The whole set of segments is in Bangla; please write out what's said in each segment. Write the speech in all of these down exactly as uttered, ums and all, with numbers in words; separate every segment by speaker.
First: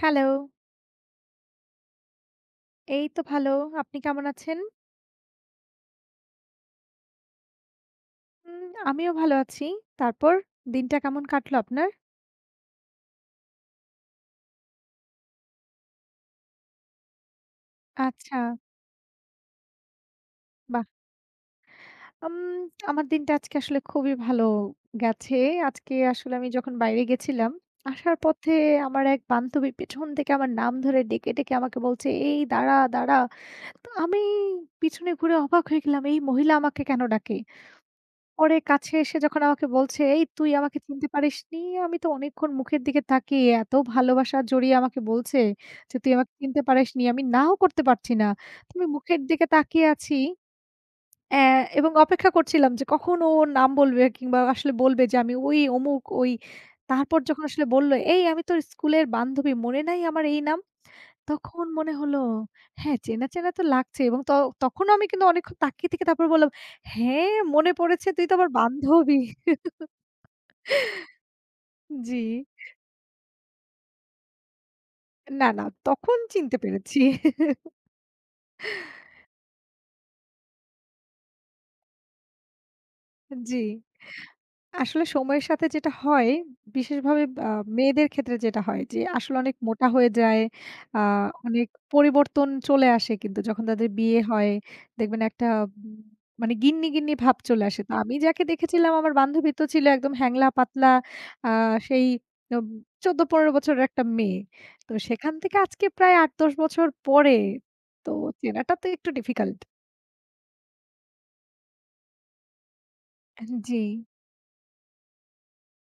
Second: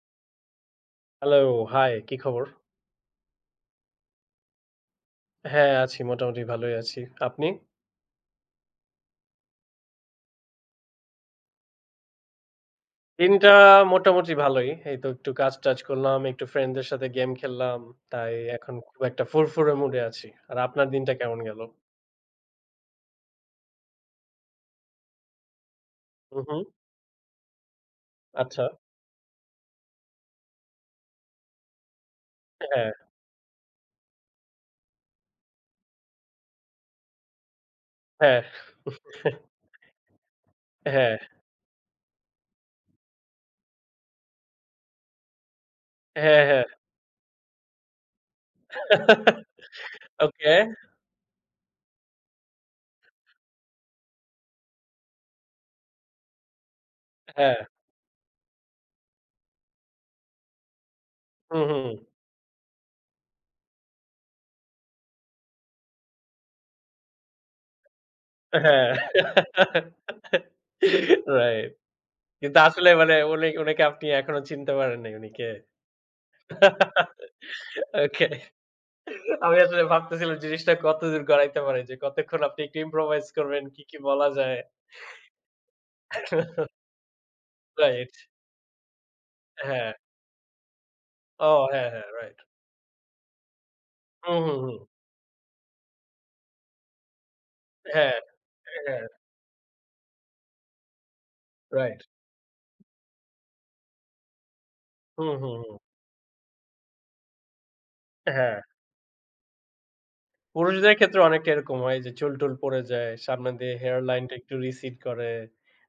Speaker 1: হ্যালো,
Speaker 2: হ্যালো, হাই, কি খবর?
Speaker 1: এই তো ভালো। আপনি কেমন আছেন?
Speaker 2: হ্যাঁ, আছি মোটামুটি ভালোই আছি। আপনি?
Speaker 1: উম আমিও ভালো আছি। তারপর দিনটা কেমন কাটলো আপনার?
Speaker 2: দিনটা মোটামুটি ভালোই। এই তো একটু কাজ-টাজ করলাম, একটু ফ্রেন্ডদের সাথে গেম খেললাম। তাই
Speaker 1: আচ্ছা,
Speaker 2: এখন খুব একটা ফুরফুরে মুডে আছি। আর
Speaker 1: বাহ!
Speaker 2: আপনার দিনটা কেমন গেল?
Speaker 1: উম আমার দিনটা আজকে আসলে খুবই ভালো গেছে। আজকে আসলে
Speaker 2: হুম,
Speaker 1: আমি
Speaker 2: হুম।
Speaker 1: যখন বাইরে গেছিলাম, আসার পথে
Speaker 2: আচ্ছা।
Speaker 1: আমার এক বান্ধবী পেছন থেকে আমার নাম ধরে ডেকে, ডেকে আমাকে বলছে, "এই দাঁড়া,
Speaker 2: হ্যাঁ,
Speaker 1: দাঁড়া।" তো আমি পিছনে ঘুরে অবাক হয়ে গেলাম, এই মহিলা আমাকে কেন ডাকে?
Speaker 2: হ্যাঁ,
Speaker 1: পরে কাছে এসে যখন আমাকে বলছে, "এই তুই আমাকে চিনতে
Speaker 2: হ্যাঁ,
Speaker 1: পারিসনি?" আমি তো অনেকক্ষণ মুখের দিকে তাকিয়ে এত ভালোবাসা জড়িয়ে আমাকে বলছে যে, "তুই আমাকে
Speaker 2: হ্যাঁ,
Speaker 1: চিনতে
Speaker 2: হ্যাঁ।
Speaker 1: পারিসনি।" আমি নাও করতে পারছি না। তো আমি মুখের দিকে তাকিয়ে আছি
Speaker 2: ওকে,
Speaker 1: অ্যা এবং অপেক্ষা করছিলাম যে কখন ও ওর নাম বলবে কিংবা আসলে বলবে যে আমি ওই অমুক ওই। তারপর যখন
Speaker 2: হ্যাঁ।
Speaker 1: আসলে বলল, "এই আমি তোর স্কুলের বান্ধবী, মনে নাই আমার এই নাম?"
Speaker 2: হুম,
Speaker 1: তখন
Speaker 2: হুম।
Speaker 1: মনে হলো হ্যাঁ, চেনা, চেনা তো লাগছে এবং ত তখনও আমি কিন্তু অনেকক্ষণ তাকিয়ে থেকে তারপর বললাম, "হ্যাঁ, মনে পড়েছে তুই তো আমার বান্ধবী।"
Speaker 2: হ্যাঁ। রাইট।
Speaker 1: জি।
Speaker 2: কিন্তু আসলে মানে উনি উনাকে আপনি এখনো চিনতে পারেন নাই উনি কে।
Speaker 1: না, না তখন চিনতে পেরেছি।
Speaker 2: ওকে। আমি আসলে ভাবতেছিলাম জিনিসটা কতদূর গড়াইতে পারে যে কতক্ষণ আপনি একটু improvise
Speaker 1: জি।
Speaker 2: করবেন, কি, কি বলা যায়?
Speaker 1: আসলে সময়ের সাথে যেটা হয় বিশেষভাবে আ মেয়েদের
Speaker 2: রাইট,
Speaker 1: ক্ষেত্রে যেটা হয় যে আসলে অনেক মোটা
Speaker 2: হ্যাঁ।
Speaker 1: হয়ে যায়। আ
Speaker 2: ও
Speaker 1: অনেক
Speaker 2: হ্যাঁ, হ্যাঁ, রাইট।
Speaker 1: পরিবর্তন চলে আসে কিন্তু যখন তাদের বিয়ে
Speaker 2: হুম,
Speaker 1: হয়
Speaker 2: হুম, হুম।
Speaker 1: দেখবেন একটা উম মানে গিন্নি, গিন্নি ভাব চলে আসে। তো আমি
Speaker 2: হ্যাঁ,
Speaker 1: যাকে দেখেছিলাম
Speaker 2: হ্যাঁ,
Speaker 1: আমার বান্ধবী তো ছিল একদম হ্যাংলা পাতলা আ
Speaker 2: রাইট।
Speaker 1: সেই উম চৌদ্দ পনেরো বছরের একটা মেয়ে। তো
Speaker 2: হুম,
Speaker 1: সেখান
Speaker 2: হুম,
Speaker 1: থেকে
Speaker 2: হুম।
Speaker 1: আজকে প্রায় আট দশ বছর পরে তো
Speaker 2: হ্যাঁ,
Speaker 1: চেনাটা তো একটু ডিফিকাল্ট।
Speaker 2: পুরুষদের ক্ষেত্রে অনেকটা এরকম হয় যে চুল-টুল পড়ে যায়, সামনে দিয়ে
Speaker 1: জি।
Speaker 2: হেয়ার লাইনটা একটু recede করে,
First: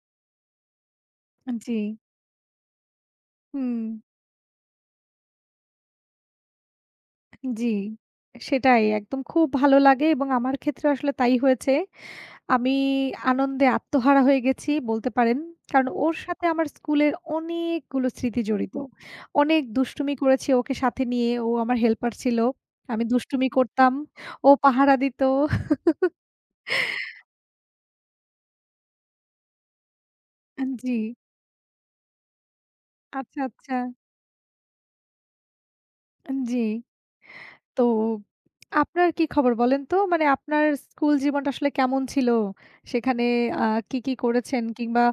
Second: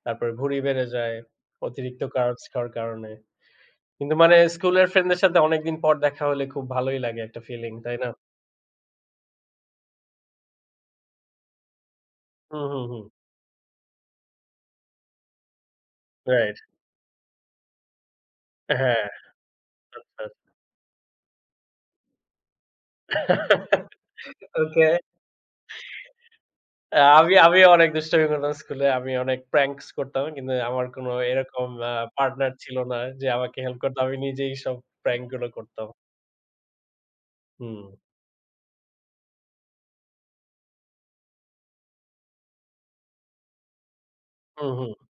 Speaker 2: তারপরে ভুঁড়ি বেড়ে যায়
Speaker 1: জি,
Speaker 2: অতিরিক্ত কার্বস খাওয়ার কারণে।
Speaker 1: হুম,
Speaker 2: কিন্তু মানে স্কুলের ফ্রেন্ডদের সাথে অনেকদিন পর দেখা হলে খুব ভালোই লাগে একটা
Speaker 1: জি।
Speaker 2: ফিলিং, তাই না?
Speaker 1: সেটাই একদম খুব ভালো লাগে এবং আমার ক্ষেত্রে আসলে তাই হয়েছে।
Speaker 2: হুম,
Speaker 1: আমি
Speaker 2: হুম, হুম।
Speaker 1: আনন্দে আত্মহারা হয়ে গেছি বলতে পারেন। কারণ ওর সাথে
Speaker 2: রাইট,
Speaker 1: আমার স্কুলের অনেকগুলো স্মৃতি জড়িত।
Speaker 2: হ্যাঁ।
Speaker 1: অনেক দুষ্টুমি করেছি ওকে সাথে নিয়ে। ও আমার হেল্পার ছিল। আমি দুষ্টুমি
Speaker 2: ওকে।
Speaker 1: করতাম। ও পাহারা দিত।
Speaker 2: আ আমি আমি অনেক দুষ্টামি করতাম স্কুলে। আমি অনেক pranks করতাম। কিন্তু আমার
Speaker 1: জি,
Speaker 2: কোন এরকম আ পার্টনার ছিল না যে
Speaker 1: আচ্ছা,
Speaker 2: আমাকে
Speaker 1: আচ্ছা।
Speaker 2: হেল্প করত। আমি নিজেই সব prank গুলো করতাম।
Speaker 1: জি।
Speaker 2: হুম।
Speaker 1: তো আপনার কি খবর বলেন তো? মানে আপনার স্কুল জীবনটা আসলে কেমন ছিল? সেখানে আ কি, কি করেছেন?
Speaker 2: হুম, হুম।
Speaker 1: কিংবা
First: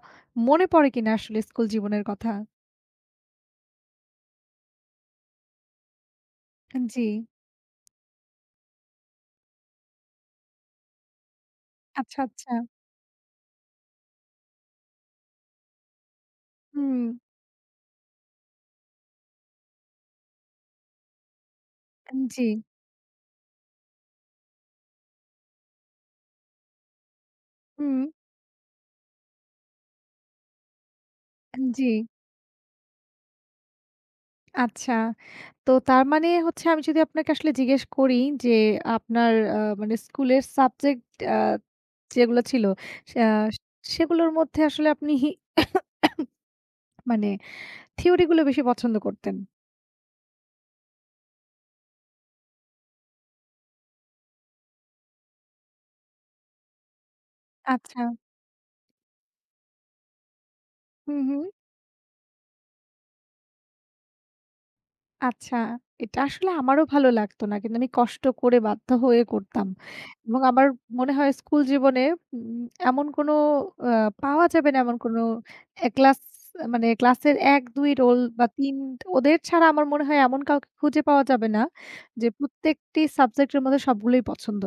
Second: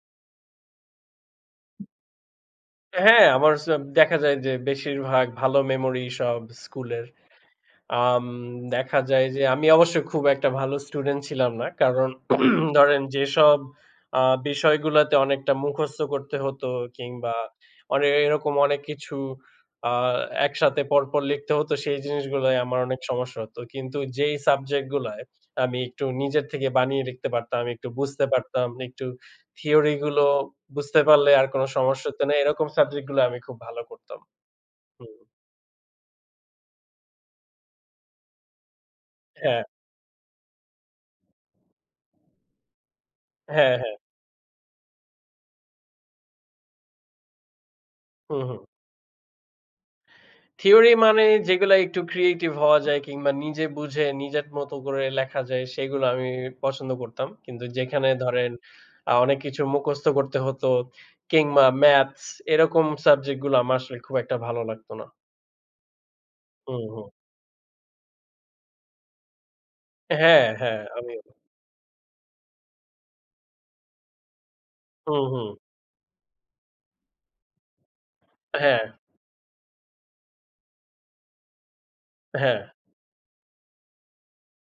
Speaker 1: মনে পড়ে কিনা আসলে স্কুল জীবনের কথা?
Speaker 2: হ্যাঁ, আমার স দেখা যায় যে বেশিরভাগ ভালো মেমোরি সব
Speaker 1: জি।
Speaker 2: স্কুলের। আম দেখা যায় যে আমি অবশ্য খুব একটা ভালো স্টুডেন্ট ছিলাম না। কারণ
Speaker 1: আচ্ছা, আচ্ছা।
Speaker 2: ধরেন যেসব আ বিষয়গুলাতে অনেকটা মুখস্থ করতে হতো
Speaker 1: হুম।
Speaker 2: কিংবা অনে এরকম অনেক কিছু আ একসাথে পরপর লিখতে হতো সেই
Speaker 1: জি।
Speaker 2: জিনিসগুলোয় আমার অনেক সমস্যা হতো। কিন্তু যেই সাবজেক্ট গুলায় আমি একটু নিজের থেকে বানিয়ে লিখতে পারতাম, একটু
Speaker 1: হুম।
Speaker 2: বুঝতে পারতাম, একটু থিওরি গুলো বুঝতে পারলে আর কোন
Speaker 1: জি।
Speaker 2: সমস্যা হতো না। এরকম সাবজেক্ট গুলো আমি খুব ভালো করতাম।
Speaker 1: আচ্ছা।
Speaker 2: হুম।
Speaker 1: তো তার মানে হচ্ছে আমি যদি আপনাকে আসলে জিজ্ঞেস করি যে আপনার আ
Speaker 2: হ্যাঁ,
Speaker 1: মানে স্কুলের সাবজেক্ট আ যেগুলো ছিল সে আ
Speaker 2: হ্যাঁ, হ্যাঁ।
Speaker 1: সেগুলোর মধ্যে আসলে আপনি হি মানে থিওরি
Speaker 2: হুম,
Speaker 1: গুলো
Speaker 2: হুম।
Speaker 1: বেশি পছন্দ করতেন।
Speaker 2: থিওরি মানে যেগুলা একটু ক্রিয়েটিভ হওয়া যায় কিংবা নিজে বুঝে নিজের মতো করে লেখা যায় সেগুলো আমি পছন্দ করতাম। কিন্তু
Speaker 1: আচ্ছা।
Speaker 2: যেখানে ধরেন আ অনেক কিছু মুখস্থ করতে হতো
Speaker 1: হুম, হুম।
Speaker 2: কিংবা ম্যাথস এরকম সাবজেক্ট গুলো আমার আসলে খুব একটা ভালো লাগতো না।
Speaker 1: আচ্ছা, এটা আসলে
Speaker 2: হুম,
Speaker 1: আমারও
Speaker 2: হুম।
Speaker 1: ভালো লাগতো না। কিন্তু আমি কষ্ট করে বাধ্য হয়ে করতাম এবং
Speaker 2: হ্যাঁ,
Speaker 1: আমার
Speaker 2: হ্যাঁ
Speaker 1: মনে
Speaker 2: আমিও।
Speaker 1: হয় স্কুল জীবনে উম এমন কোনো আ পাওয়া যাবে না এমন কোনো
Speaker 2: হুম, হুম।
Speaker 1: এ ক্লাস মানে ক্লাসের এক, দুই রোল বা তিন
Speaker 2: হ্যাঁ,
Speaker 1: ওদের ছাড়া আমার মনে হয় এমন কাউকে খুঁজে পাওয়া যাবে না যে
Speaker 2: হ্যাঁ।
Speaker 1: প্রত্যেকটি সাবজেক্টের মধ্যে সবগুলোই পছন্দ।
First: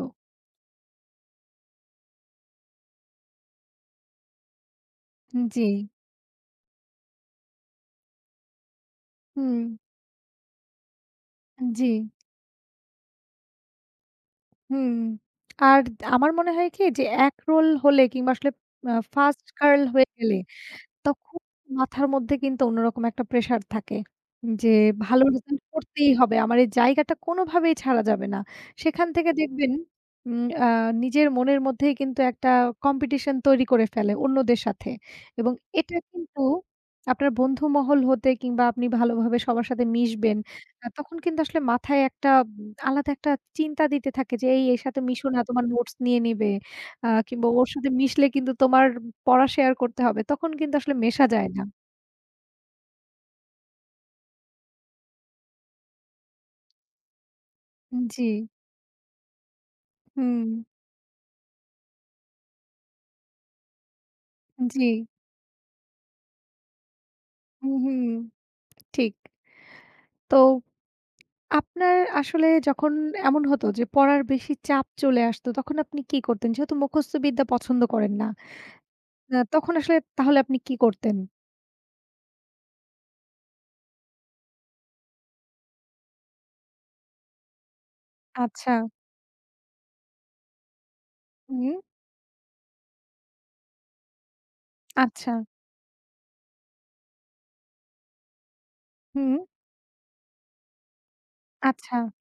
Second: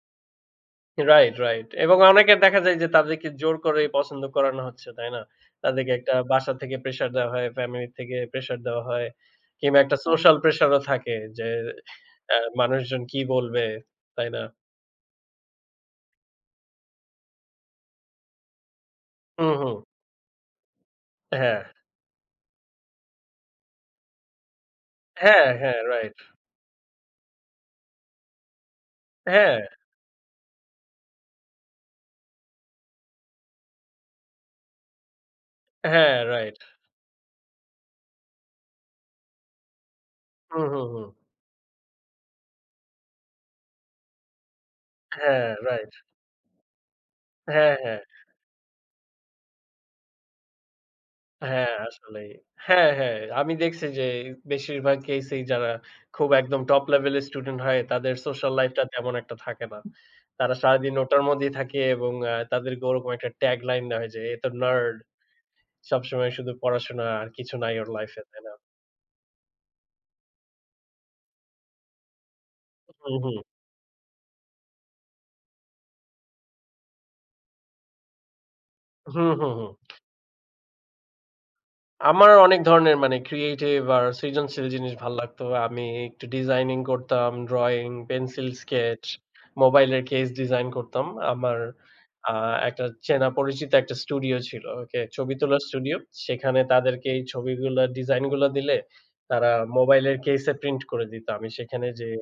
Speaker 2: Right, right. এবং অনেকের দেখা যায় যে তাদেরকে জোর করেই পছন্দ করানো হচ্ছে, তাই না?
Speaker 1: জি,
Speaker 2: তাদেরকে একটা বাসা থেকে প্রেশার দেওয়া হয়, ফ্যামিলি থেকে প্রেশার দেওয়া হয়।
Speaker 1: হুম,
Speaker 2: কিংবা একটা সোশ্যাল প্রেশার ও থাকে যে
Speaker 1: জি,
Speaker 2: অ্যা মানুষজন কি বলবে, তাই না?
Speaker 1: হুম। আর আমার মনে হয় কি যে এক রোল হলে কিংবা আসলে আ ফার্স্ট
Speaker 2: হুম, হুম।
Speaker 1: গার্ল হয়ে গেলে তখন
Speaker 2: হ্যাঁ।
Speaker 1: মাথার মধ্যে কিন্তু অন্যরকম একটা প্রেশার থাকে। যে ভালো
Speaker 2: হ্যাঁ,
Speaker 1: রেজাল্ট
Speaker 2: হ্যাঁ,
Speaker 1: করতেই
Speaker 2: রাইট।
Speaker 1: হবে। আমার এই জায়গাটা কোনোভাবেই ছাড়া যাবে না। সেখান থেকে
Speaker 2: হ্যাঁ,
Speaker 1: দেখবেন উম আ নিজের মনের মধ্যেই কিন্তু একটা কম্পিটিশন তৈরি করে ফেলে অন্যদের সাথে। এবং এটা
Speaker 2: হ্যাঁ,
Speaker 1: কিন্তু
Speaker 2: রাইট।
Speaker 1: আপনার বন্ধু মহল হতে কিংবা আপনি ভালোভাবে সবার সাথে মিশবেন।
Speaker 2: হুম, হুম,
Speaker 1: আ
Speaker 2: হুম।
Speaker 1: তখন কিন্তু আসলে মাথায় একটা উম আলাদা একটা চিন্তা দিতে থাকে যে এই এর সাথে মিশো না
Speaker 2: হ্যাঁ,
Speaker 1: তোমার
Speaker 2: রাইট।
Speaker 1: নোটস নিয়ে নিবে। আ কিংবা ওর
Speaker 2: হ্যাঁ,
Speaker 1: সাথে
Speaker 2: হ্যাঁ।
Speaker 1: মিশলে কিন্তু তোমার পড়া শেয়ার করতে হবে। তখন কিন্তু আসলে মেশা যায় না।
Speaker 2: হ্যাঁ, আসলেই। হ্যাঁ, হ্যাঁ, আমি দেখছি যে বেশিরভাগ কেসেই যারা খুব একদম টপ লেভেলের স্টুডেন্ট হয় তাদের
Speaker 1: জি,
Speaker 2: সোশ্যাল লাইফটা তেমন একটা থাকে না।
Speaker 1: হুম,
Speaker 2: তারা সারাদিন ওটার মধ্যেই থাকে এবং আ তাদেরকে ওরকম একটা ট্যাগ লাইন দেওয়া হয় যে, "এ তো
Speaker 1: জি,
Speaker 2: নার্ড। সবসময় শুধু পড়াশোনা আর কিছু
Speaker 1: হুম,
Speaker 2: নাই ওর
Speaker 1: হুম,
Speaker 2: লাইফ এ।" তাই না?
Speaker 1: ঠিক। তো আপনার আসলে যখন
Speaker 2: হুম, হুম।
Speaker 1: এমন হতো যে পড়ার বেশি চাপ চলে আসতো, তখন আপনি কি করতেন? যেহেতু মুখস্থ বিদ্যা পছন্দ করেন না।
Speaker 2: হুম,
Speaker 1: আ
Speaker 2: হুম, হুম।
Speaker 1: তখন আসলে তাহলে আপনি কি করতেন?
Speaker 2: আমার অনেক ধরনের মানে ক্রিয়েটিভ আর সৃজনশীল জিনিস ভাল লাগতো। আমি একটু ডিজাইনিং করতাম, ড্রইং, পেন্সিল
Speaker 1: আচ্ছা,
Speaker 2: স্কেচ, মোবাইলের কেস ডিজাইন করতাম। আমার
Speaker 1: হুম,
Speaker 2: আ একটা চেনা পরিচিত একটা স্টুডিও ছিল। ওকে,
Speaker 1: আচ্ছা,
Speaker 2: ছবি তোলার স্টুডিও। সেখানে তাদেরকে এই ছবিগুলা ডিজাইন গুলা দিলে
Speaker 1: হুম,
Speaker 2: তারা মোবাইলের কেসে প্রিন্ট করে দিত। আমি সেখানে
Speaker 1: আচ্ছা,
Speaker 2: যেয়ে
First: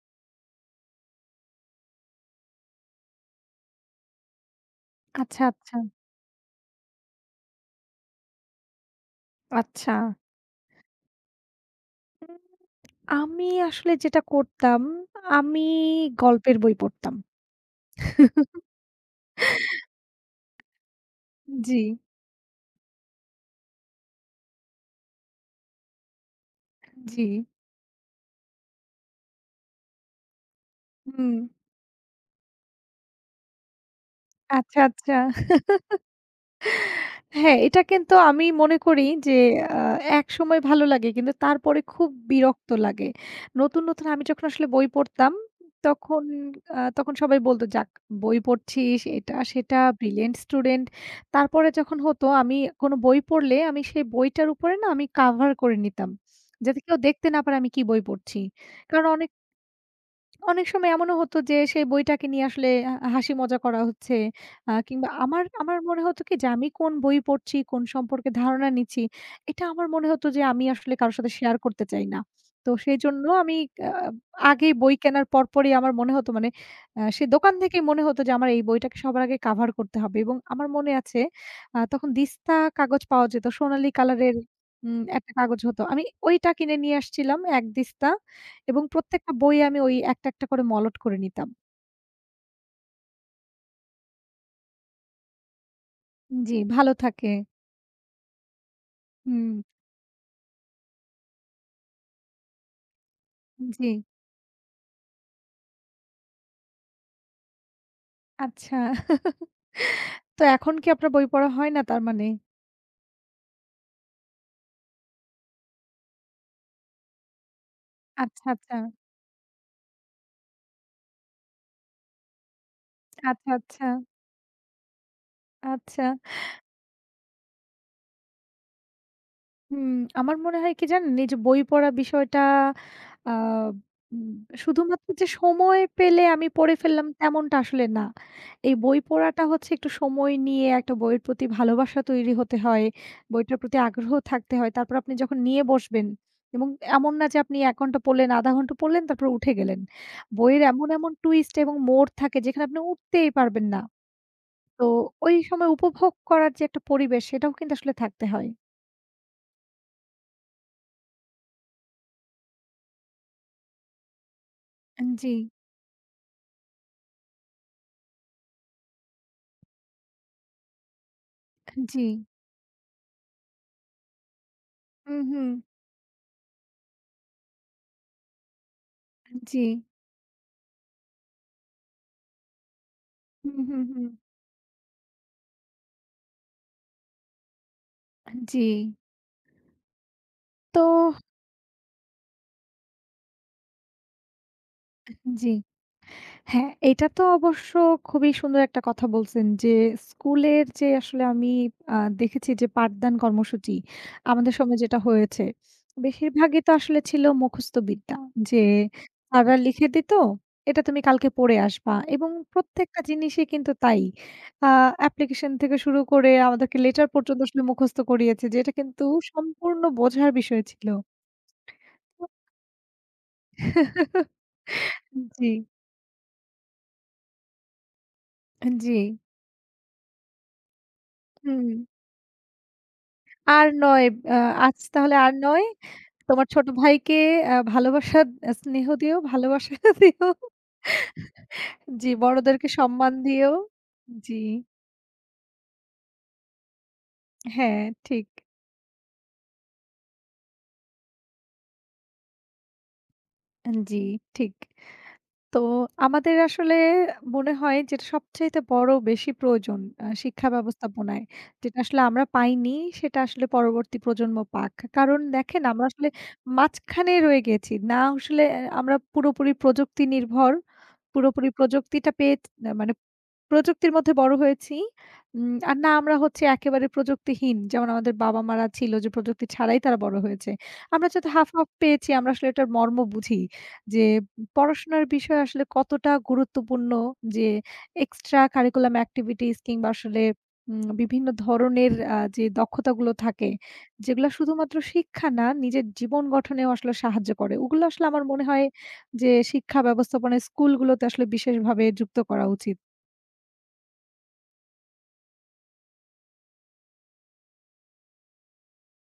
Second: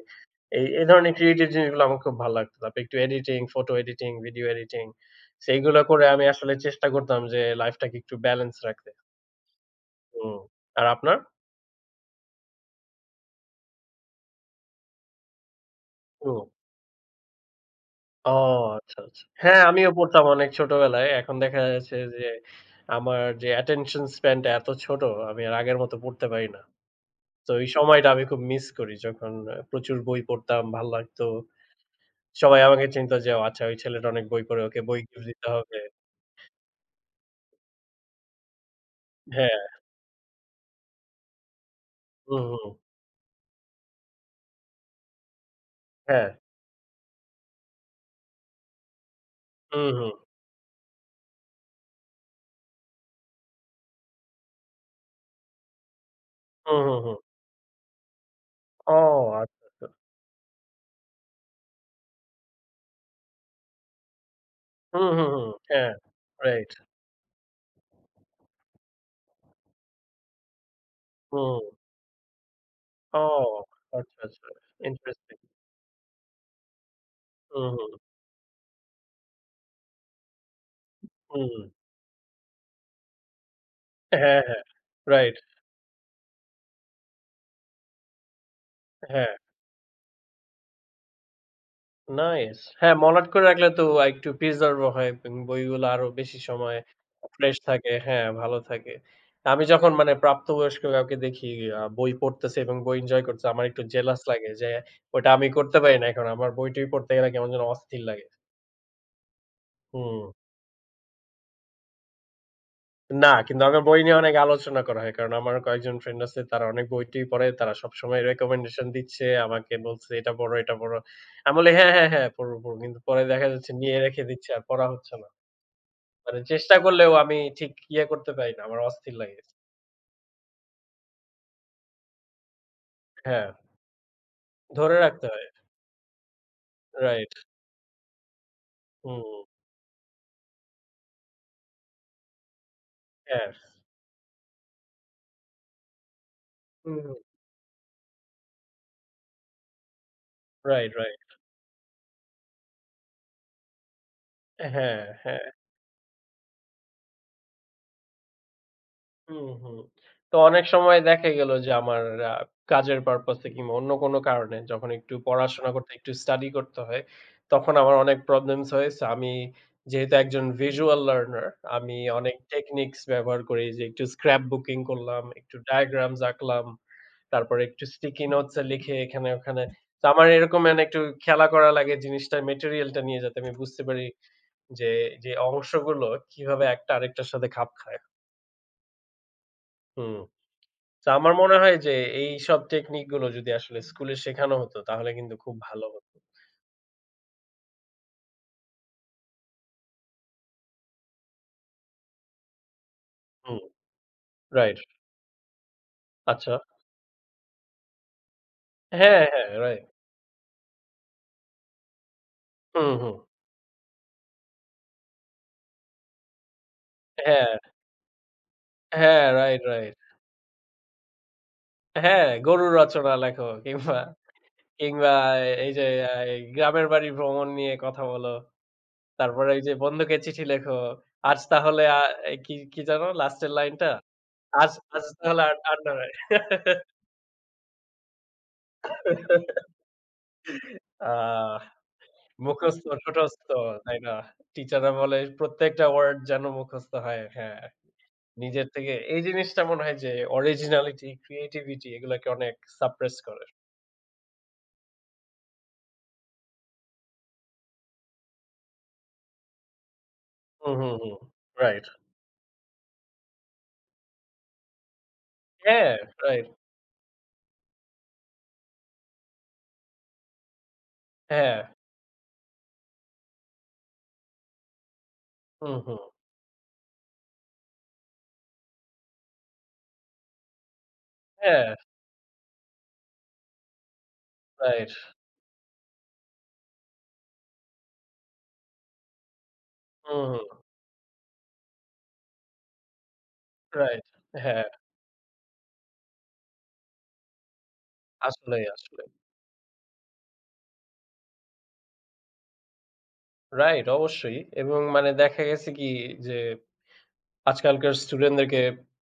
Speaker 2: এই, এই ধরনের ক্রিয়েটিভ জিনিসগুলো আমার খুব ভাল লাগতো। তারপর একটু editing, photo editing, video editing
Speaker 1: আচ্ছা, আচ্ছা,
Speaker 2: সেইগুলো করে আমি আসলে চেষ্টা করতাম যে লাইফটাকে একটু ব্যালেন্স রাখতে।
Speaker 1: আচ্ছা।
Speaker 2: হুম। আর আপনার?
Speaker 1: উম আমি আসলে যেটা করতাম, আমি
Speaker 2: হুম।
Speaker 1: গল্পের বই পড়তাম।
Speaker 2: ও আচ্ছা, আচ্ছা। হ্যাঁ, আমিও পড়তাম অনেক ছোটবেলায়। এখন দেখা
Speaker 1: জি।
Speaker 2: যাচ্ছে যে আমার যে attention span টা এত ছোট, আমি আর আগের মতো পড়তে পারি না।
Speaker 1: জি।
Speaker 2: তো এই সময়টা আমি খুব মিস করি। যখন আ প্রচুর বই পড়তাম, ভাল লাগতো।
Speaker 1: হুম।
Speaker 2: সবাই আমাকে চিনতো যে, "ও আচ্ছা ওই ছেলেটা অনেক বই পড়ে, ওকে
Speaker 1: আচ্ছা,
Speaker 2: বই
Speaker 1: আচ্ছা।
Speaker 2: গিফট দিতে হবে।"
Speaker 1: হ্যাঁ, এটা কিন্তু আমি মনে করি যে
Speaker 2: হ্যাঁ,
Speaker 1: আ একসময় ভালো লাগে কিন্তু তারপরে খুব
Speaker 2: হুম,
Speaker 1: বিরক্ত
Speaker 2: হুম।
Speaker 1: লাগে। নতুন, নতুন আমি যখন আসলে বই পড়তাম তখন
Speaker 2: হ্যাঁ,
Speaker 1: আ তখন সবাই বলত, "যাক বই পড়ছিস, এটা সেটা
Speaker 2: হুম, হুম,
Speaker 1: ব্রিলিয়ান্ট স্টুডেন্ট।" তারপরে যখন হতো আমি কোনো বই পড়লে আমি সেই বইটার উপরে না আমি কাভার করে নিতাম।
Speaker 2: হুম,
Speaker 1: যাতে
Speaker 2: হুম,
Speaker 1: কেউ
Speaker 2: হুম।
Speaker 1: দেখতে না পারে আমি কি বই পড়ছি।
Speaker 2: ও
Speaker 1: কারণ অনেক
Speaker 2: আচ্ছা, আচ্ছা।
Speaker 1: অনেক সময় এমনও হতো যে সেই বইটাকে নিয়ে আসলে আ হাসি মজা করা হচ্ছে। আ
Speaker 2: হুম,
Speaker 1: কিংবা
Speaker 2: হুম,
Speaker 1: আমার
Speaker 2: হুম।
Speaker 1: আমার
Speaker 2: হ্যাঁ,
Speaker 1: মনে হতো কি যে আমি
Speaker 2: রাইট।
Speaker 1: কোন বই পড়ছি, কোন সম্পর্কে ধারণা নিচ্ছি, এটা আমার মনে হতো যে আমি আসলে কারো সাথে শেয়ার
Speaker 2: হুম।
Speaker 1: করতে চাই না। তো
Speaker 2: ও
Speaker 1: সেজন্য আমি আ
Speaker 2: আচ্ছা, আচ্ছা।
Speaker 1: আগেই বই কেনার
Speaker 2: ইন্টারেস্টিং।
Speaker 1: পরপরই আমার মনে হতো মানে আ সে দোকান
Speaker 2: হুম,
Speaker 1: থেকেই
Speaker 2: হুম,
Speaker 1: মনে হতো যে আমার এই বইটাকে সবার আগে কাভার করতে হবে এবং আমার মনে আছে
Speaker 2: হুম।
Speaker 1: আ তখন দিস্তা কাগজ পাওয়া যেত সোনালী কালারের
Speaker 2: হ্যাঁ, হ্যাঁ।
Speaker 1: উম একটা
Speaker 2: রাইট।
Speaker 1: কাগজ হতো। আমি ওইটা কিনে নিয়ে আসছিলাম এক দিস্তা। এবং
Speaker 2: হ্যাঁ,
Speaker 1: প্রত্যেকটা বই আমি ওই একটা, একটা করে মলট করে নিতাম।
Speaker 2: নাইস। হ্যাঁ, মলাট করে রাখলে তো একটু প্রিজার্ভ ও হয় এবং বইগুলো আরো বেশি
Speaker 1: জি,
Speaker 2: সময়
Speaker 1: ভালো থাকে।
Speaker 2: ফ্রেশ থাকে। হ্যাঁ, ভালো থাকে।
Speaker 1: হুম।
Speaker 2: আমি যখন মানে প্রাপ্তবয়স্ক কাউকে দেখি আ বই পড়তেছে এবং বই এনজয় করছে, আমার একটু
Speaker 1: জি,
Speaker 2: জেলাস লাগে যে ওটা আমি করতে পারি না এখন। আমার বই-টই পড়তে গেলে কেমন যেন অস্থির লাগে।
Speaker 1: আচ্ছা।
Speaker 2: হুম।
Speaker 1: তো এখন কি আপনার বই পড়া হয় না তার মানে?
Speaker 2: না, কিন্তু আমার বই নিয়ে অনেক আলোচনা করা হয়। কারণ আমার কয়েকজন ফ্রেন্ড আছে তারা অনেক বই-টই পড়ে। তারা সবসময়
Speaker 1: আচ্ছা, আচ্ছা।
Speaker 2: রিকমেন্ডেশন দিচ্ছে। আমাকে বলছে, "এটা পড়ো, এটা পড়ো।" আমি বলি, "হ্যাঁ, হ্যাঁ, হ্যাঁ, পড়বো, পড়বো।" কিন্তু পরে দেখা
Speaker 1: আচ্ছা,
Speaker 2: যাচ্ছে
Speaker 1: আচ্ছা,
Speaker 2: নিয়ে রেখে দিচ্ছে আর পড়া হচ্ছে না।
Speaker 1: আচ্ছা।
Speaker 2: মানে চেষ্টা করলেও আমি ঠিক ইয়ে করতে পারি না। আমার অস্থির লাগে।
Speaker 1: হুম, আমার মনে হয় কি জানেন? এই যে বই পড়া বিষয়টা আ
Speaker 2: হ্যাঁ,
Speaker 1: উম
Speaker 2: ধরে
Speaker 1: শুধুমাত্র
Speaker 2: রাখতে
Speaker 1: যে
Speaker 2: হয়।
Speaker 1: সময় পেলে আমি পড়ে ফেললাম
Speaker 2: রাইট।
Speaker 1: তেমনটা আসলে না। এই বই
Speaker 2: হুম,
Speaker 1: পড়াটা হচ্ছে একটু সময় নিয়ে একটা বইয়ের প্রতি ভালোবাসা তৈরি হতে হয়।
Speaker 2: হ্যাঁ।
Speaker 1: বইটার প্রতি আগ্রহ থাকতে হয়। তারপর আপনি যখন নিয়ে বসবেন এবং
Speaker 2: হুম,
Speaker 1: এমন না যে আপনি এক ঘন্টা পড়লেন, শূন্য দশমিক পাঁচ ঘন্টা পড়লেন তারপর উঠে গেলেন। বইয়ের এমন,
Speaker 2: রাইট,
Speaker 1: এমন
Speaker 2: রাইট।
Speaker 1: টুইস্ট এবং মোড় থাকে যেখানে আপনি উঠতেই পারবেন না। তো
Speaker 2: হ্যাঁ,
Speaker 1: ওই
Speaker 2: হ্যাঁ।
Speaker 1: সময় উপভোগ করার যে একটা পরিবেশ সেটাও কিন্তু আসলে থাকতে হয়।
Speaker 2: হুম, হুম। তো অনেক সময় দেখা গেল যে আমার আ কাজের পারপাস এ কিংবা অন্য কোনো কারণে যখন একটু
Speaker 1: জি,
Speaker 2: পড়াশোনা করতে, একটু স্টাডি করতে হয়, তখন আমার অনেক প্রবলেমস হয়েছে। আমি যেহেতু একজন visual learner, আমি
Speaker 1: জি।
Speaker 2: অনেক টেকনিকস ব্যবহার করি যে একটু স্ক্র্যাপ বুকিং
Speaker 1: হুম,
Speaker 2: করলাম,
Speaker 1: হুম।
Speaker 2: একটু ডায়াগ্রামস আঁকলাম, তারপরে একটু স্টিকি নোটস এ লিখে এখানে
Speaker 1: জি।
Speaker 2: ওখানে। তো আমার এরকম মানে একটু খেলা করা লাগে জিনিসটার মেটেরিয়াল টা নিয়ে যাতে আমি
Speaker 1: হুম, হুম,
Speaker 2: বুঝতে পারি
Speaker 1: হুম।
Speaker 2: যে, যে অংশগুলো কিভাবে একটা আরেকটার সাথে খাপ খায়।
Speaker 1: জি।
Speaker 2: হুম।
Speaker 1: তো
Speaker 2: তো আমার মনে হয় যে এইসব টেকনিক গুলো যদি আসলে স্কুলে শেখানো হতো তাহলে কিন্তু
Speaker 1: জি।
Speaker 2: খুব ভালো হতো।
Speaker 1: হ্যাঁ, এটা তো অবশ্য খুবই সুন্দর একটা কথা বলছেন যে স্কুলের যে আসলে আমি আ দেখেছি যে পাঠদান
Speaker 2: হুম,
Speaker 1: কর্মসূচি আমাদের
Speaker 2: রাইট।
Speaker 1: সময় যেটা হয়েছে,
Speaker 2: আচ্ছা।
Speaker 1: বেশিরভাগই তো আসলে ছিল মুখস্থ বিদ্যা। যে
Speaker 2: হ্যাঁ, হ্যাঁ,
Speaker 1: স্যাররা
Speaker 2: রাইট।
Speaker 1: লিখে দিত, "এটা তুমি কালকে পড়ে আসবা" এবং
Speaker 2: হুম,
Speaker 1: প্রত্যেকটা
Speaker 2: হুম।
Speaker 1: জিনিসই কিন্তু তাই। আ অ্যাপ্লিকেশন থেকে শুরু করে আমাদেরকে লেটার পর্যন্ত
Speaker 2: হ্যাঁ,
Speaker 1: আসলে মুখস্থ করিয়েছে যে এটা কিন্তু
Speaker 2: হ্যাঁ, রাইট,
Speaker 1: সম্পূর্ণ
Speaker 2: রাইট।
Speaker 1: বোঝার বিষয় ছিল।
Speaker 2: হ্যাঁ, গরুর রচনা লেখো কিংবা কিংবা
Speaker 1: জি,
Speaker 2: এই যে আ এই গ্রামের বাড়ি ভ্রমণ নিয়ে কথা বলো।
Speaker 1: জি।
Speaker 2: তারপরে ওই যে বন্ধুকে চিঠি লেখো। আজ
Speaker 1: হুম।
Speaker 2: তাহলে আ এ কি কি যেন লাস্টের
Speaker 1: আর
Speaker 2: লাইনটা?
Speaker 1: নয় আ
Speaker 2: আজ
Speaker 1: আজ
Speaker 2: আজ
Speaker 1: তাহলে আর
Speaker 2: তাহলে আর
Speaker 1: নয়।
Speaker 2: আড্ডা নাই।
Speaker 1: তোমার ছোট ভাইকে আ ভালোবাসা আ স্নেহ দিও, ভালোবাসা দিও।
Speaker 2: আহ
Speaker 1: জি, বড়দেরকে
Speaker 2: মুখস্থ,
Speaker 1: সম্মান
Speaker 2: ঠোঁটস্থ,
Speaker 1: দিও।
Speaker 2: তাই না?
Speaker 1: জি,
Speaker 2: টিচাররা বলে প্রত্যেকটা ওয়ার্ড যেন মুখস্থ হয়। হ্যাঁ,
Speaker 1: হ্যাঁ, ঠিক।
Speaker 2: নিজের থেকে এই জিনিসটা মনে হয় যে originality, creativity এগুলাকে অনেক suppress করে।
Speaker 1: জি, ঠিক। তো আমাদের আসলে মনে হয় যেটা সবচাইতে বড় বেশি প্রয়োজন আ শিক্ষা
Speaker 2: হুম, হুম, হুম।
Speaker 1: ব্যবস্থাপনায়। যেটা
Speaker 2: রাইট।
Speaker 1: আসলে আমরা পাইনি সেটা আসলে পরবর্তী প্রজন্ম পাক। কারণ দেখেন আমরা
Speaker 2: হ্যাঁ,
Speaker 1: আসলে
Speaker 2: রাইট।
Speaker 1: মাঝখানে রয়ে গেছি। না আসলে আহ, আমরা পুরোপুরি প্রযুক্তি নির্ভর পুরোপুরি
Speaker 2: হ্যাঁ।
Speaker 1: প্রযুক্তিটা পেয়ে না মানে প্রযুক্তির মধ্যে বড় হয়েছি। উম
Speaker 2: হুম,
Speaker 1: আর না
Speaker 2: হুম।
Speaker 1: আমরা হচ্ছে একেবারে প্রযুক্তিহীন। যেমন আমাদের বাবা-মারা ছিল যে প্রযুক্তি ছাড়াই তারা বড় হয়েছে। আমরা যত হাফ,
Speaker 2: হ্যাঁ,
Speaker 1: হাফ পেয়েছি আমরা আসলে এটার মর্ম বুঝি। যে
Speaker 2: রাইট।
Speaker 1: পড়াশোনার বিষয় আসলে কতটা গুরুত্বপূর্ণ যে এক্সট্রা কারিকুলাম অ্যাক্টিভিটিস কিংবা আসলে
Speaker 2: হুম, হুম।
Speaker 1: উম বিভিন্ন ধরনের আ যে দক্ষতাগুলো থাকে,
Speaker 2: রাইট।
Speaker 1: যেগুলা
Speaker 2: হ্যাঁ,
Speaker 1: শুধুমাত্র শিক্ষা না, নিজের জীবন গঠনেও আসলে সাহায্য করে। ওগুলো আসলে আমার মনে
Speaker 2: আসলেই,
Speaker 1: হয়
Speaker 2: আসলেই।
Speaker 1: যে শিক্ষা ব্যবস্থাপনায় স্কুলগুলোতে আসলে বিশেষভাবে যুক্ত করা উচিত।
Speaker 2: রাইট, অবশ্যই। এবং মানে দেখা গেছে কি যে আজকালকার স্টুডেন্টদেরকে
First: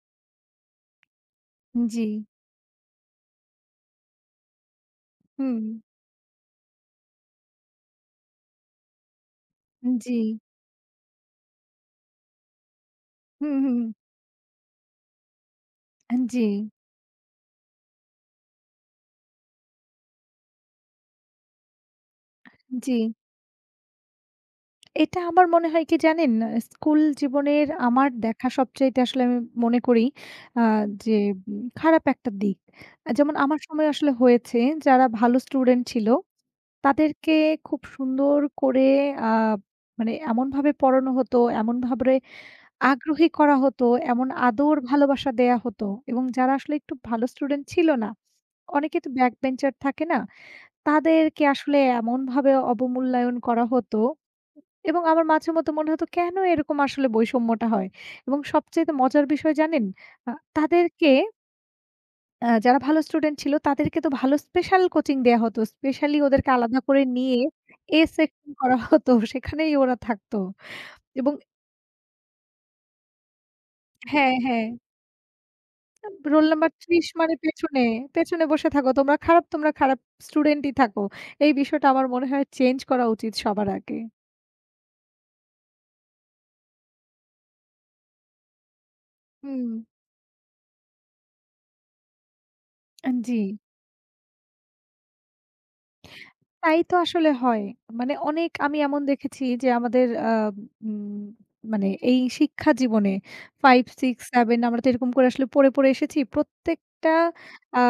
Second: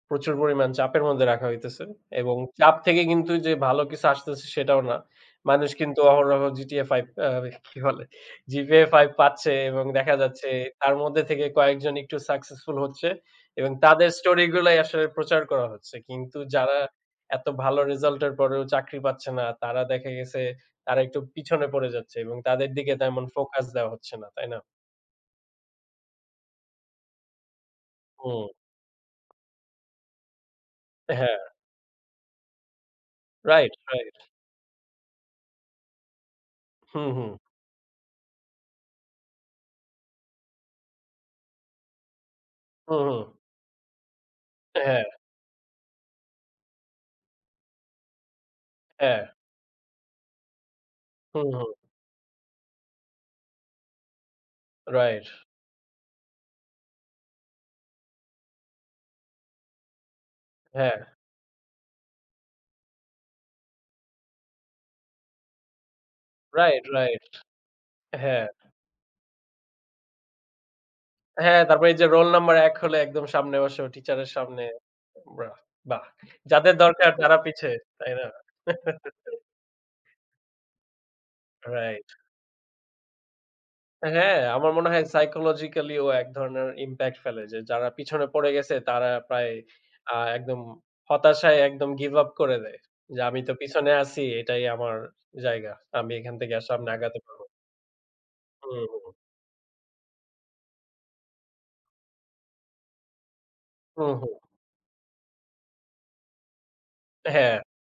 Speaker 2: প্রচুর পরিমাণ চাপের মধ্যে রাখা হইতেছে
Speaker 1: জি,
Speaker 2: এবং চাপ থেকে কিন্তু যে ভালো কিছু আসতেছে সেটাও না।
Speaker 1: হুম,
Speaker 2: মানুষ কিন্তু অহরহ জি টি এ ফাইভ আ কি বলে? জি পি এ ফাইভ পাচ্ছে এবং দেখা
Speaker 1: জি,
Speaker 2: যাচ্ছে তার মধ্যে থেকে কয়েকজন একটু সাকসেসফুল হচ্ছে
Speaker 1: হুম,
Speaker 2: এবং
Speaker 1: হুম,
Speaker 2: তাদের স্টোরি গুলাই আসলে প্রচার করা হচ্ছে। কিন্তু
Speaker 1: জি,
Speaker 2: যারা এত ভালো রেজাল্ট এর পরেও চাকরি পাচ্ছে না, তারা দেখা গেছে তারা একটু পিছনে পড়ে যাচ্ছে এবং তাদের দিকে
Speaker 1: জি।
Speaker 2: তেমন ফোকাস দেওয়া হচ্ছে না, তাই না?
Speaker 1: এটা আমার মনে হয় কি জানেন? স্কুল জীবনের আমার
Speaker 2: হুম,
Speaker 1: দেখা সবচাইতে আসলে আমি মনে করি আ যে
Speaker 2: হ্যাঁ,
Speaker 1: উম খারাপ একটা দিক। আ যেমন আমার
Speaker 2: রাইট,
Speaker 1: সময় আসলে
Speaker 2: রাইট।
Speaker 1: হয়েছে যারা ভালো স্টুডেন্ট ছিল,
Speaker 2: হুম, হুম,
Speaker 1: তাদেরকে খুব সুন্দর করে আ মানে এমনভাবে পড়ানো হতো, এমনভাবে
Speaker 2: হুম, হুম।
Speaker 1: আগ্রহী করা হতো, এমন আদর
Speaker 2: হ্যাঁ,
Speaker 1: ভালোবাসা দেয়া হতো এবং যারা আসলে একটু ভালো স্টুডেন্ট ছিল না, অনেকে তো
Speaker 2: হ্যাঁ।
Speaker 1: ব্যাক বেঞ্চার থাকে না? তাদেরকে
Speaker 2: হুম, হুম।
Speaker 1: আসলে এমনভাবে অবমূল্যায়ন করা হতো এবং
Speaker 2: রাইট।
Speaker 1: আমার মাঝে মধ্যে মনে হতো কেন এরকম আসলে বৈষম্যটা হয়? এবং সবচাইতে মজার বিষয় জানেন? আ
Speaker 2: হ্যাঁ।
Speaker 1: তাদেরকে আ যারা ভালো স্টুডেন্ট ছিল তাদেরকে তো ভালো স্পেশাল কোচিং দেয়া হতো। স্পেশালি ওদেরকে আলাদা
Speaker 2: রাইট,
Speaker 1: করে
Speaker 2: রাইট।
Speaker 1: নিয়ে A
Speaker 2: হ্যাঁ।
Speaker 1: সেকশন করা হতো। সেখানেই ওরা থাকতো এবং
Speaker 2: হ্যাঁ, তারপরে এই যে রোল নাম্বার এক হলে একদম সামনে বসে টিচারের
Speaker 1: হ্যাঁ,
Speaker 2: সামনে।
Speaker 1: হ্যাঁ।
Speaker 2: বাহ! বাহ!
Speaker 1: রোল নাম্বার
Speaker 2: যাদের
Speaker 1: ত্রিশ
Speaker 2: দরকার
Speaker 1: মানে
Speaker 2: তারা পিছে,
Speaker 1: পেছনে,
Speaker 2: তাই না?
Speaker 1: পেছনে বসে থাকো। তোমরা খারাপ, তোমরা খারাপ স্টুডেন্টই থাকো। এই বিষয়টা আমার
Speaker 2: রাইট।
Speaker 1: মনে হয় চেঞ্জ করা উচিত সবার আগে।
Speaker 2: হ্যাঁ, আমার মনে হয় সাইকোলজিক্যালি ও এক ধরনের ইমপ্যাক্ট ফেলে যে যারা পিছনে পড়ে গেছে তারা প্রায়
Speaker 1: হুম,
Speaker 2: আ একদম হতাশায় একদম গিভ আপ করে দেয়।
Speaker 1: আন
Speaker 2: যে আমি
Speaker 1: জি।
Speaker 2: তো পিছনে আছি, এটাই আমার জায়গা। আমি এখান থেকে আর
Speaker 1: তাই
Speaker 2: সামনে
Speaker 1: তো
Speaker 2: আগাতে
Speaker 1: আসলে
Speaker 2: পারব না।
Speaker 1: হয়। মানে অনেক আমি
Speaker 2: হুম,
Speaker 1: এমন
Speaker 2: হুম,
Speaker 1: দেখেছি যে আমাদের আ উম মানে এই শিক্ষা জীবনে পাঁচ,
Speaker 2: হুম,
Speaker 1: ছয়,
Speaker 2: হুম।
Speaker 1: সাত আমরা তো এরকম করে আসলে পড়ে, পড়ে এসেছি। প্রত্যেকটা
Speaker 2: হ্যাঁ,
Speaker 1: আ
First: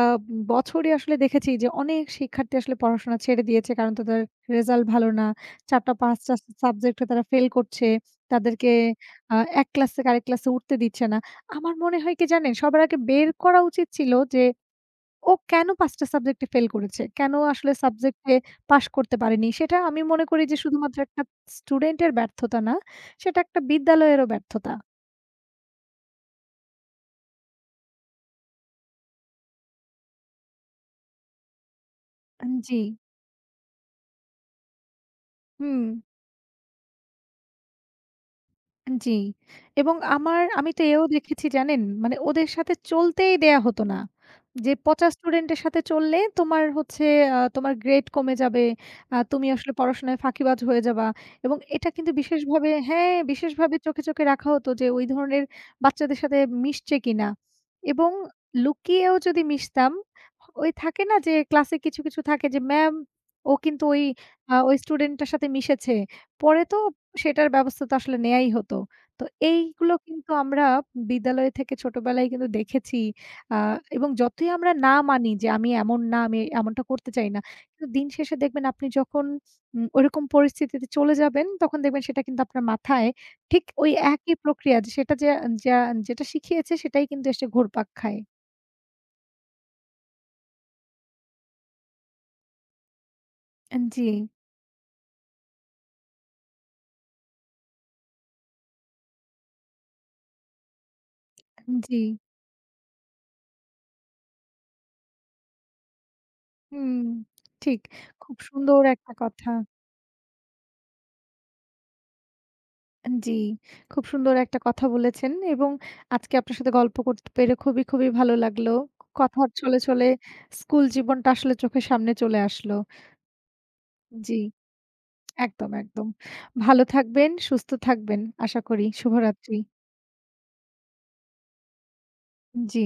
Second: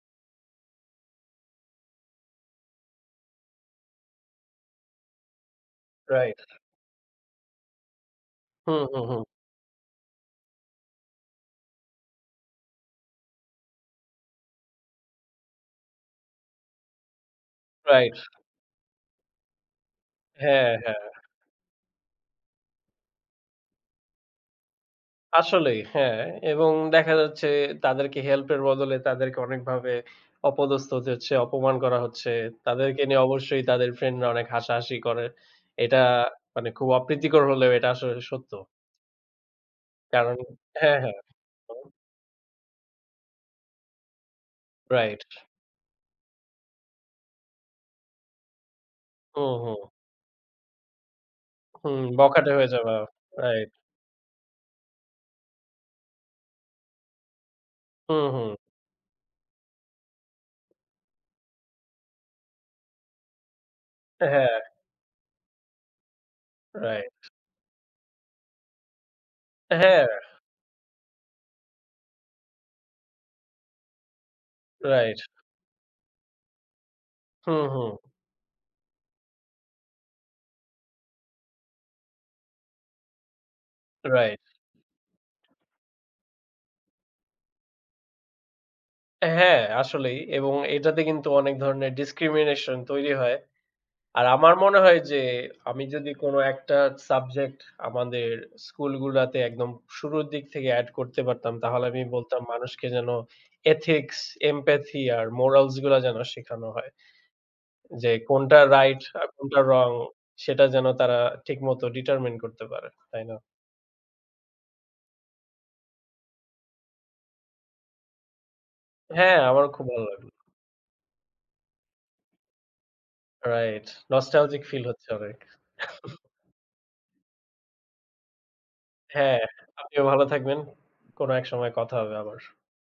Speaker 1: বছরই আসলে দেখেছি যে অনেক শিক্ষার্থী আসলে পড়াশোনা ছেড়ে দিয়েছে। কারণ তাদের রেজাল্ট ভালো না। চার টা পাঁচ টা
Speaker 2: রাইট।
Speaker 1: সাবজেক্টে তারা ফেল করছে। তাদেরকে
Speaker 2: হুম, হুম, হুম।
Speaker 1: আ এক ক্লাস থেকে আরেক ক্লাসে উঠতে দিচ্ছে না। আমার মনে হয় কি জানেন? সবার আগে বের করা উচিত ছিল যে ও কেন পাঁচ টা সাবজেক্টে ফেল করেছে? কেন আসলে
Speaker 2: রাইট।
Speaker 1: সাবজেক্টে পাস করতে পারেনি? সেটা আমি মনে করি যে
Speaker 2: হ্যাঁ,
Speaker 1: শুধুমাত্র
Speaker 2: হ্যাঁ।
Speaker 1: একটা স্টুডেন্টের ব্যর্থতা না, সেটা একটা বিদ্যালয়েরও ব্যর্থতা।
Speaker 2: আসলেই হ্যাঁ, এবং দেখা যাচ্ছে তাদেরকে হেল্পের বদলে তাদেরকে অনেকভাবে অপদস্থ হতে হচ্ছে, অপমান করা হচ্ছে।
Speaker 1: আন জি,
Speaker 2: তাদেরকে নিয়ে অবশ্যই তাদের ফ্রেন্ডরা অনেক হাসাহাসি করে।
Speaker 1: হুম।
Speaker 2: এটা মানে খুব অপ্রীতিকর হলেও এটা আসলে সত্য।
Speaker 1: জি। এবং
Speaker 2: কারণ
Speaker 1: আমার আমি তো
Speaker 2: হ্যাঁ,
Speaker 1: এও
Speaker 2: হ্যাঁ।
Speaker 1: দেখেছি জানেন,
Speaker 2: হুম,
Speaker 1: মানে ওদের সাথে চলতেই দেয়া হতো না। যে পচা
Speaker 2: রাইট।
Speaker 1: স্টুডেন্টের সাথে চললে তোমার হচ্ছে আ তোমার গ্রেড কমে যাবে। আ তুমি
Speaker 2: হুম,
Speaker 1: আসলে
Speaker 2: হুম,
Speaker 1: পড়াশোনায় ফাঁকিবাজ হয়ে যাবা। এবং এটা
Speaker 2: হুম,
Speaker 1: কিন্তু
Speaker 2: বখাটে
Speaker 1: বিশেষভাবে
Speaker 2: হয়ে যাওয়া।
Speaker 1: হ্যাঁ,
Speaker 2: রাইট।
Speaker 1: বিশেষভাবে চোখে, চোখে রাখা হতো যে ওই ধরনের বাচ্চাদের সাথে মিশছে কিনা। এবং
Speaker 2: হুম, হুম।
Speaker 1: লুকিয়েও যদি মিশতাম, ওই থাকে না যে ক্লাসে কিছু, কিছু থাকে যে ম্যাম ও কিন্তু ওই
Speaker 2: হ্যাঁ,
Speaker 1: আ ওই স্টুডেন্টটার সাথে মিশেছে। পরে তো
Speaker 2: রাইট।
Speaker 1: সেটার ব্যবস্থা তো আসলে নেয়াই হতো। তো এইগুলো
Speaker 2: হ্যাঁ,
Speaker 1: কিন্তু আমরা বিদ্যালয় থেকে ছোটবেলায় কিন্তু দেখেছি। আ এবং যতই আমরা না
Speaker 2: রাইট।
Speaker 1: মানি যে আমি এমন না, আমি এমনটা করতে চাই না।
Speaker 2: হুম,
Speaker 1: কিন্তু
Speaker 2: হুম,
Speaker 1: দিন শেষে দেখবেন আপনি যখন উম ওইরকম পরিস্থিতিতে চলে যাবেন তখন দেখবেন সেটা কিন্তু আপনার মাথায় ঠিক ওই একই
Speaker 2: রাইট।
Speaker 1: প্রক্রিয়া যে সেটা যে যা যেটা শিখিয়েছে সেটাই কিন্তু এসে ঘুরপাক খায়।
Speaker 2: হ্যাঁ, আসলেই এবং এটাতে কিন্তু অনেক ধরনের ডিসক্রিমিনেশন তৈরি হয়।
Speaker 1: আন জি।
Speaker 2: আর আমার মনে হয় যে আমি যদি কোনো একটা সাবজেক্ট আমাদের স্কুলগুলাতে একদম শুরুর দিক থেকে এড করতে পারতাম, তাহলে
Speaker 1: জি,
Speaker 2: আমি বলতাম মানুষকে যেন এথিক্স, এমপ্যাথি আর মোরালস গুলা যেন শেখানো হয়।
Speaker 1: হুম, ঠিক।
Speaker 2: যে
Speaker 1: খুব
Speaker 2: কোনটা
Speaker 1: সুন্দর
Speaker 2: রাইট
Speaker 1: একটা
Speaker 2: আর
Speaker 1: কথা।
Speaker 2: কোনটা রং সেটা যেন তারা ঠিকমতো ডিটারমাইন করতে পারে। তাই
Speaker 1: জি,
Speaker 2: না?
Speaker 1: খুব সুন্দর একটা কথা বলেছেন এবং আজকে আপনার সাথে গল্প করতে পেরে খুবই, খুবই ভালো লাগলো।
Speaker 2: হ্যাঁ,
Speaker 1: কথার
Speaker 2: আমারও
Speaker 1: ছলে,
Speaker 2: খুব ভালো
Speaker 1: ছলে
Speaker 2: লাগলো।
Speaker 1: স্কুল জীবনটা আসলে চোখের সামনে চলে আসলো।
Speaker 2: রাইট।
Speaker 1: জি,
Speaker 2: নস্টালজিক ফিল হচ্ছে অনেক।
Speaker 1: একদম, একদম। ভালো থাকবেন, সুস্থ থাকবেন আশা করি।
Speaker 2: হ্যাঁ,
Speaker 1: শুভরাত্রি।
Speaker 2: আপনিও ভালো থাকবেন। কোনো এক সময় কথা হবে আবার।
Speaker 1: জি।